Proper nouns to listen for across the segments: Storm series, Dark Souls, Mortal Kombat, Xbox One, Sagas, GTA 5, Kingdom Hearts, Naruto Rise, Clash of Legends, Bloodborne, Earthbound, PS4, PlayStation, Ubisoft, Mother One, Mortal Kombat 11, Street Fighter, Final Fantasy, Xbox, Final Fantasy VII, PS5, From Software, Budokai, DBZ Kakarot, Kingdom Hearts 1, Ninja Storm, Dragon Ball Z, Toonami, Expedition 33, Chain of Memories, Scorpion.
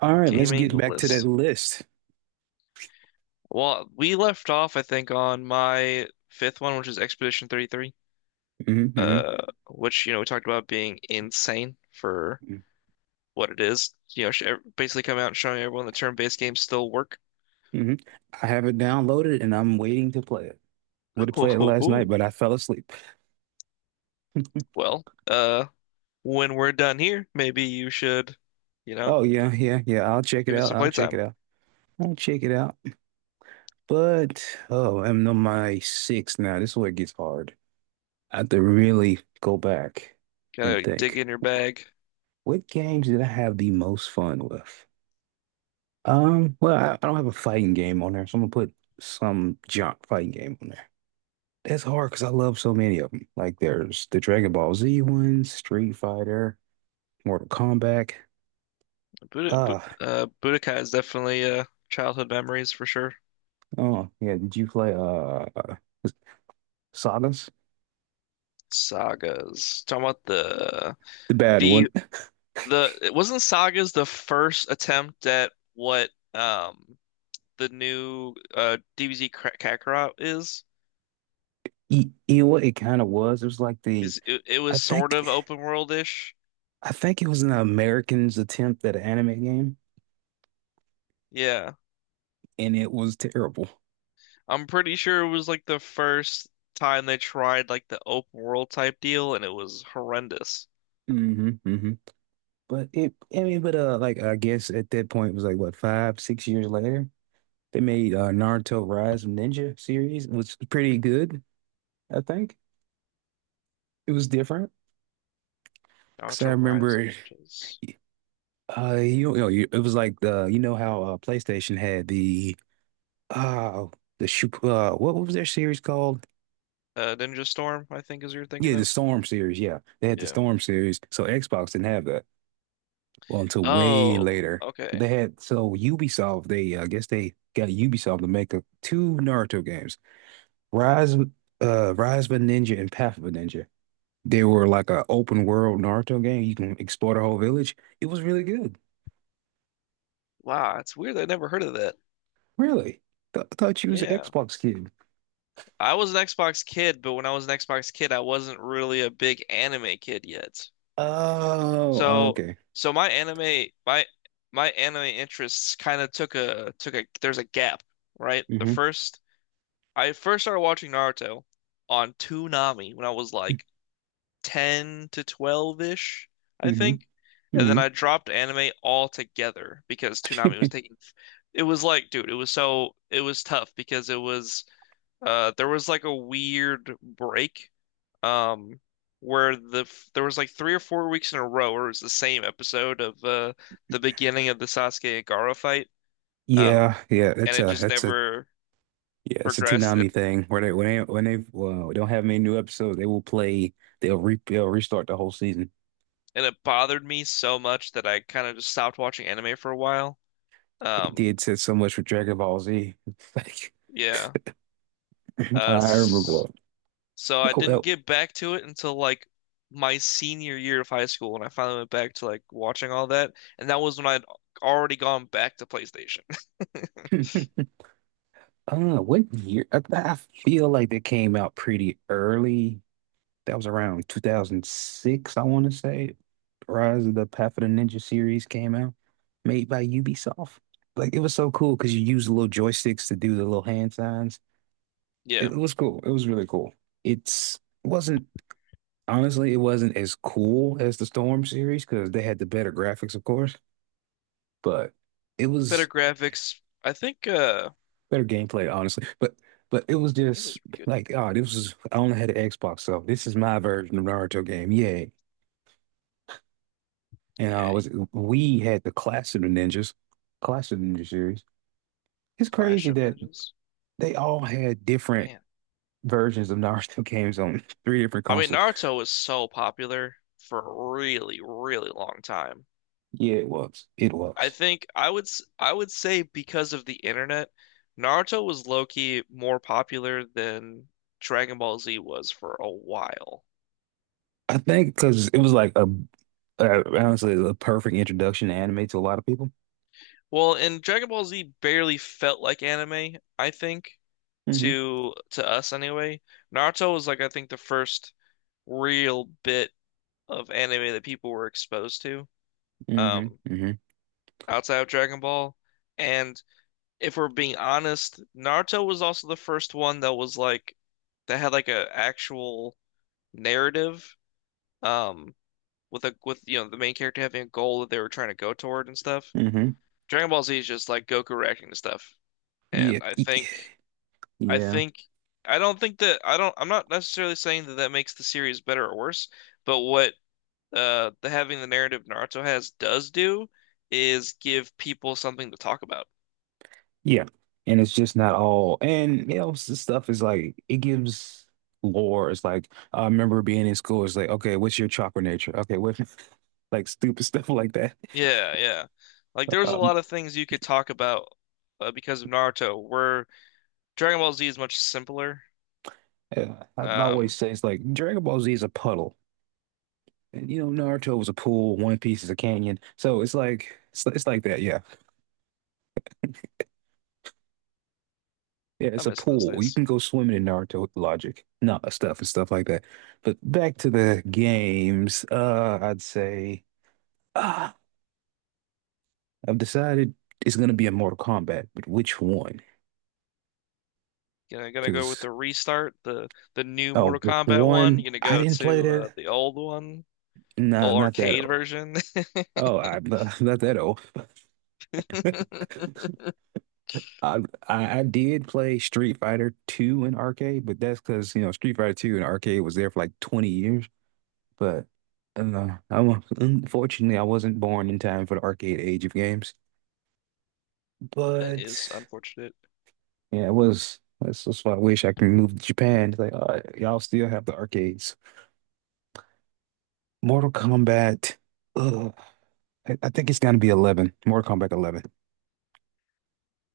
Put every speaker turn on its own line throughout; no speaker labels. All right, let's
Gaming
get back to that
list.
list.
Well, we left off, I think, on my fifth one, which is Expedition 33,
Hmm.
uh, which, you know, we talked about being insane for
Hmm.
what it is. You know, basically coming out and showing everyone the turn-based games still work.
I have it downloaded and I'm waiting to play it. Would have played it last night, but I fell asleep.
Well, when we're done here, maybe you should, you know,
Oh yeah, yeah, yeah. I'll check it
give it
out.
some
I'll check
playtime.
it out. I'll check it out. But oh, I'm on my six now. This is where it gets hard. I have to really go back and
Gotta dig
think.
in your bag.
What games did I have the most fun with? Well, I don't have a fighting game on there, so I'm gonna put some junk fighting game on there. That's hard because I love so many of them. Like there's the Dragon Ball Z ones, Street Fighter, Mortal Kombat. Uh,
Budokai is definitely childhood memories for sure.
oh yeah, did you play Sagas?
Sagas. Talking about
The bad one.
the the it wasn't Saga's the first attempt at what the new DBZ Kakarot is?
You know what it kind of was? It was like the
Is it, it
I
was sort
think
of open world-ish.
I think it was an American's attempt at an anime game,
Yeah.
and it was terrible.
I'm pretty sure it was like the first time they tried like the open world type deal and it was horrendous.
Hmm. Hmm. I mean, but like I guess at that point it was like what 5, 6 years later, they made Naruto Rise of Ninja series, which was pretty good. I think it was different because I
Naruto Rise
remember,
which is
it was like the you know how PlayStation had uh the shoot what was their series called?
Ninja Storm, I think is what you're
Yeah,
thinking
the
of.
Storm series. Yeah, they had the
Yeah.
Storm series. So Xbox didn't have that well until way
Oh,
later.
okay.
They had So Ubisoft. They I guess they got Ubisoft to make two Naruto games, Rise Rise of a Ninja and Path of a Ninja. They were like a open world Naruto game. You can explore the whole village. It was really good.
Wow, it's weird. I never heard of that.
Really? Th Thought you was an
Yeah.
Xbox kid.
I was an Xbox kid, but when I was an Xbox kid, I wasn't really a big anime kid yet.
Oh, oh,
So,
okay.
so my anime, my anime interests kind of took a there's a gap, right? The
Hmm.
first I first started watching Naruto on Toonami when I was like 10 to 12-ish, I
Hmm.
think. And then
Hmm.
I dropped anime altogether because Toonami was taking it was like, dude, it was so it was tough because it was there was like a weird break, um, where there was like 3 or 4 weeks in a row where it was the same episode of the beginning of the Sasuke and Gaara fight, um,
Yeah, yeah.
and
That's
it
a
just
that's a
never
yeah. It's a
progressed, and
Toonami thing where they when they when they well, don't have many new episodes, they will play. They'll restart the whole season.
it bothered me so much that I kind of just stopped watching anime for a while.
They
Um,
did said so much with Dragon Ball Z.
yeah,
It's like
uh,
I remember
s-
going,
so I
oh,
didn't
oh.
get back to it until like my senior year of high school, when I finally went back to like watching all that, and that was when I'd already gone back to PlayStation.
I don't know what year. I feel like they came out pretty early. That was around 2006, I want to say. Rise of the Path of the Ninja series came out, made by Ubisoft. Like it was so cool because you use little joysticks to do the little hand signs. It
Yeah.
was cool. It was really cool. It's it wasn't honestly, it wasn't as cool as the Storm series because they had the better graphics, of course, but it
Better
was
graphics. I think
better gameplay, honestly. But it was
it
just
was pretty good.
like, oh, this was I only had an Xbox, so this is my version of Naruto game. Yeah, And I
Yeah,
was we had the Clash of the Ninjas, Clash of the Ninja series. It's
Clash
crazy
of
that
Legends.
they all had different
Man.
versions of Naruto games on three different
I mean,
consoles.
Naruto was so popular for a really, really long time.
Yeah, it was. It was.
I would I would say because of the internet, Naruto was low-key more popular than Dragon Ball Z was for a while.
I think because it was like honestly a perfect introduction to anime to a lot of people.
Well, and Dragon Ball Z barely felt like anime, I think,
Hmm.
to us anyway. Naruto was like I think the first real bit of anime that people were exposed to,
Hmm.
um,
Hmm.
outside of Dragon Ball. And if we're being honest, Naruto was also the first one that was like that had like a actual narrative, um, with a with you know the main character having a goal that they were trying to go toward and stuff.
Hmm.
Dragon Ball Z is just like Goku reacting to stuff,
Yeah.
and I think I
Yeah.
think I don't I'm not necessarily saying that that makes the series better or worse, but what the having the narrative Naruto has does do is give people something to talk about.
Yeah. And it's just not all. And, stuff is like, it gives lore. It's like, I remember being in school. It's like, okay, what's your chakra nature? Okay, what, like stupid stuff like that.
Yeah, yeah. Like there's a
Um,
lot of things you could talk about because of Naruto, where Dragon Ball Z is much simpler.
yeah, I always
Um,
say it's like Dragon Ball Z is a puddle. And, you know, Naruto was a pool, One Piece is a canyon. So it's like that. Yeah. Yeah.
I
It's a
miss those
pool. You
days.
can go swimming in Naruto logic, not stuff and stuff like that. But back to the games, I'd say. uh, I've decided it's gonna be a Mortal Kombat, but which one?
Gonna go with
Because
the restart, the new
oh,
Mortal Kombat one.
one
You're gonna
I
go
didn't play
to
that.
the old one,
No,
old
not that
arcade
old.
version.
Oh, I not that old. I, I did play Street Fighter 2 in arcade, but that's because Street Fighter 2 in arcade was there for like 20 years. But I'm unfortunately, I wasn't born in time for the arcade age of games.
That
But
is unfortunate.
yeah, it was that's why I wish I could move to Japan. It's like, y'all still have the arcades. Mortal Kombat. Ugh, I think it's gonna be 11. Mortal Kombat 11.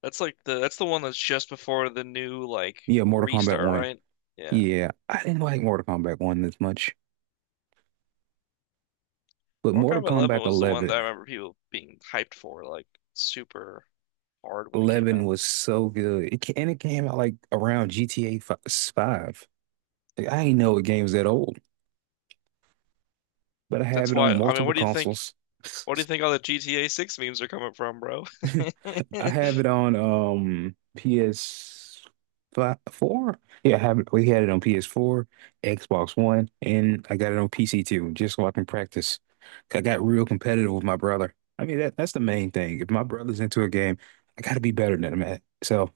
That's like the that's the one that's just before the new like
Yeah, Mortal Kombat
restart,
1.
right? Yeah.
Yeah, I didn't like Mortal Kombat 1 this much, but
Mortal
Mortal
Kombat 11
Kombat
was the one that
11.
I remember people being hyped for, like super hard when it came
11
out.
was so good. And it came out like around GTA 5. Like, I didn't know a game was that old, but I have
That's
it
why,
on
I mean,
multiple
what do you think?
consoles.
What do you think all the GTA 6 memes are coming from, bro?
I have it on PS5, four. Yeah, I have it. We had it on PS4, Xbox One, and I got it on PC too, just so I can practice. 'Cause I got real competitive with my brother. I mean, that's the main thing. If my brother's into a game, I gotta be better than him at it. So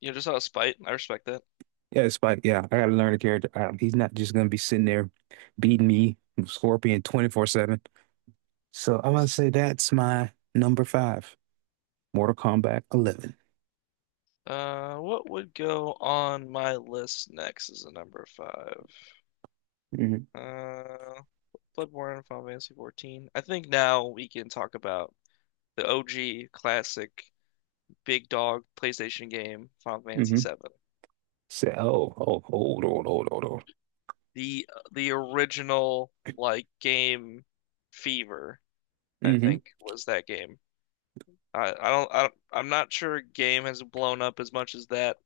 You know, just out of spite. I respect that.
yeah, it's like yeah, I gotta learn the character. He's not just gonna be sitting there beating me, Scorpion 24/7. So I'm gonna say that's my number five, Mortal Kombat 11.
What would go on my list next is a number five.
Hmm.
Uh, Bloodborne, Final Fantasy 14. I think now we can talk about the OG classic big dog PlayStation game, Final Fantasy
Hmm.
7.
So, oh, oh, hold on, hold on, hold on.
The original like game Fever, I think was that game. I'm not sure a game has blown up as much as that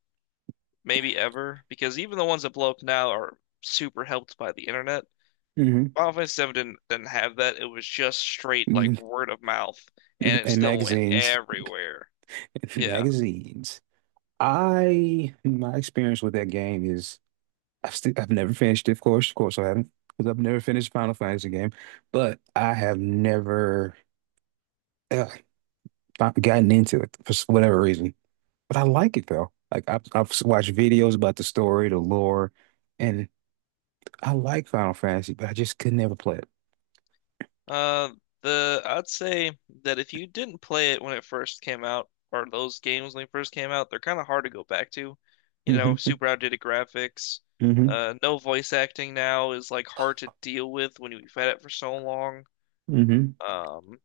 maybe ever, because even the ones that blow up now are super helped by the internet.
Hmm.
Final Fantasy VII didn't have that. It was just straight
Hmm.
like word of mouth, and it
And
still went
magazines.
everywhere. Yeah.
Magazines. I My experience with that game is I've never finished it, of course. Of course I haven't. Because I've never finished Final Fantasy game. But I have never uh, gotten into it for whatever reason. But I like it though. Like I've watched videos about the story, the lore, and I like Final Fantasy, but I just could never play it.
Uh, the I'd say that if you didn't play it when it first came out, or those games when they first came out, they're kind of hard to go back to. You know,
Mhm.
super outdated graphics.
Hmm.
No voice acting now is like hard to deal with when you've had it for so long.
Hmm.
Um,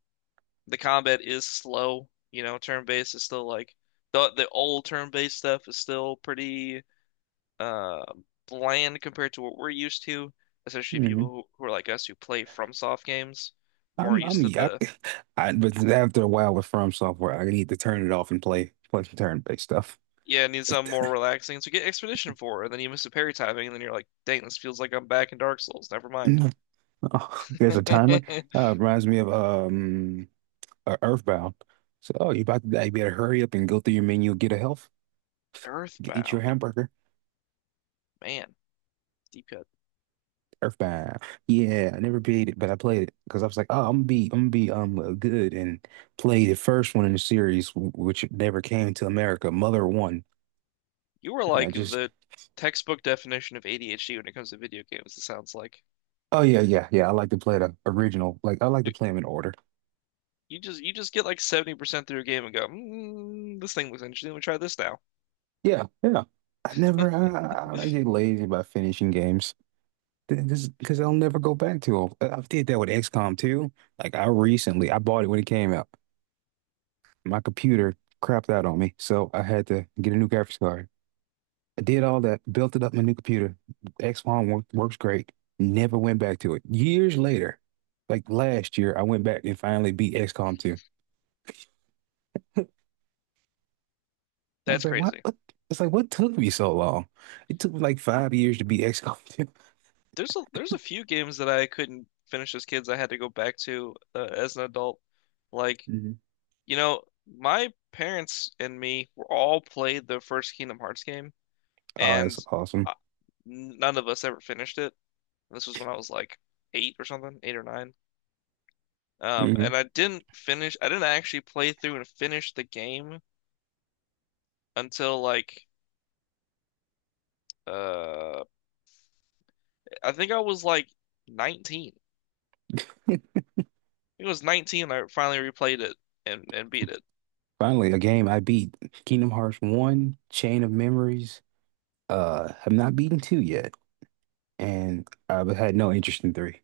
the combat is slow. You know, turn-based is still like the old turn-based stuff is still pretty uh bland compared to what we're used to, especially people
Hmm.
who, are like us who play FromSoft games, more
I'm
used to
yuck.
the.
But after a while with From Software, I need to turn it off and play some turn-based stuff
Yeah, it needs
like
something more
that.
relaxing. So get Expedition 4, and then you miss a parry timing, and then you're like, dang, this feels like I'm back in Dark Souls. Never mind.
No. Oh, there's a timer. Reminds me of Earthbound. So oh, you about to die. You better hurry up and go through your menu, get a health, eat your
Earthbound.
hamburger.
Man, deep cut.
Earthbound. Yeah, I never beat it, but I played it because I was like, oh, I'm gonna be good and play the first one in the series, which never came to America. Mother One.
You were
Yeah. I
like
just
the textbook definition of ADHD when it comes to video games, it sounds like.
Oh yeah, yeah, yeah. I like to play the original. Like I like to play them in order.
You just get like 70% through a game and go, mm, this thing looks interesting. Let me try this now.
Yeah, yeah. I never. I get lazy about finishing games. This because I'll never go back to them. I did that with XCOM too. Like I recently, I bought it when it came out. My computer crapped out on me, so I had to get a new graphics card. I did all that, built it up my new computer. XCOM works great. Never went back to it. Years later, like last year, I went back and finally beat XCOM 2. I was
That's
like, what,
crazy.
what? It's like, what took me so long? It took me like 5 years to beat XCOM
There's a few games that I couldn't finish as kids. I had to go back to as an adult. Like,
2.
you know, my parents and me were all played the first Kingdom Hearts game,
Oh,
and
it's awesome.
uh, none of us ever finished it. This was when I was like eight or something, eight or nine.
Hmm.
And I didn't finish. I didn't actually play through and finish the game until like, uh, I think I was like 19. I think It was 19. I finally replayed it and beat it.
Finally, a game I beat. Kingdom Hearts 1, Chain of Memories. Have not beaten 2 yet, and I've had no interest in 3.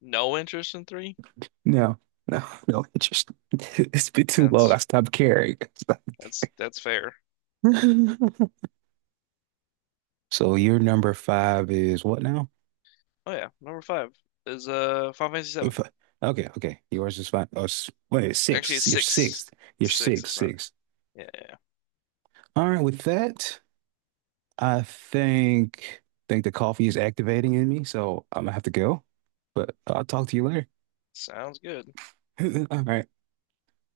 No interest in three.
No, no, no interest. It's been too
Man,
long. I stopped caring.
That's fair.
I So your number five is what now?
Oh yeah, number five is Final Fantasy
Your
seven.
fi- Okay, okay. Yours is five. Oh, wait, it's
Actually,
six.
it's
You're
six.
sixth. You're
Six
six,
is fine.
six.
Yeah, yeah, yeah.
All right, with that, I think the coffee is activating in me, so I'm gonna have to go. But I'll talk to you later.
Sounds good.
All right.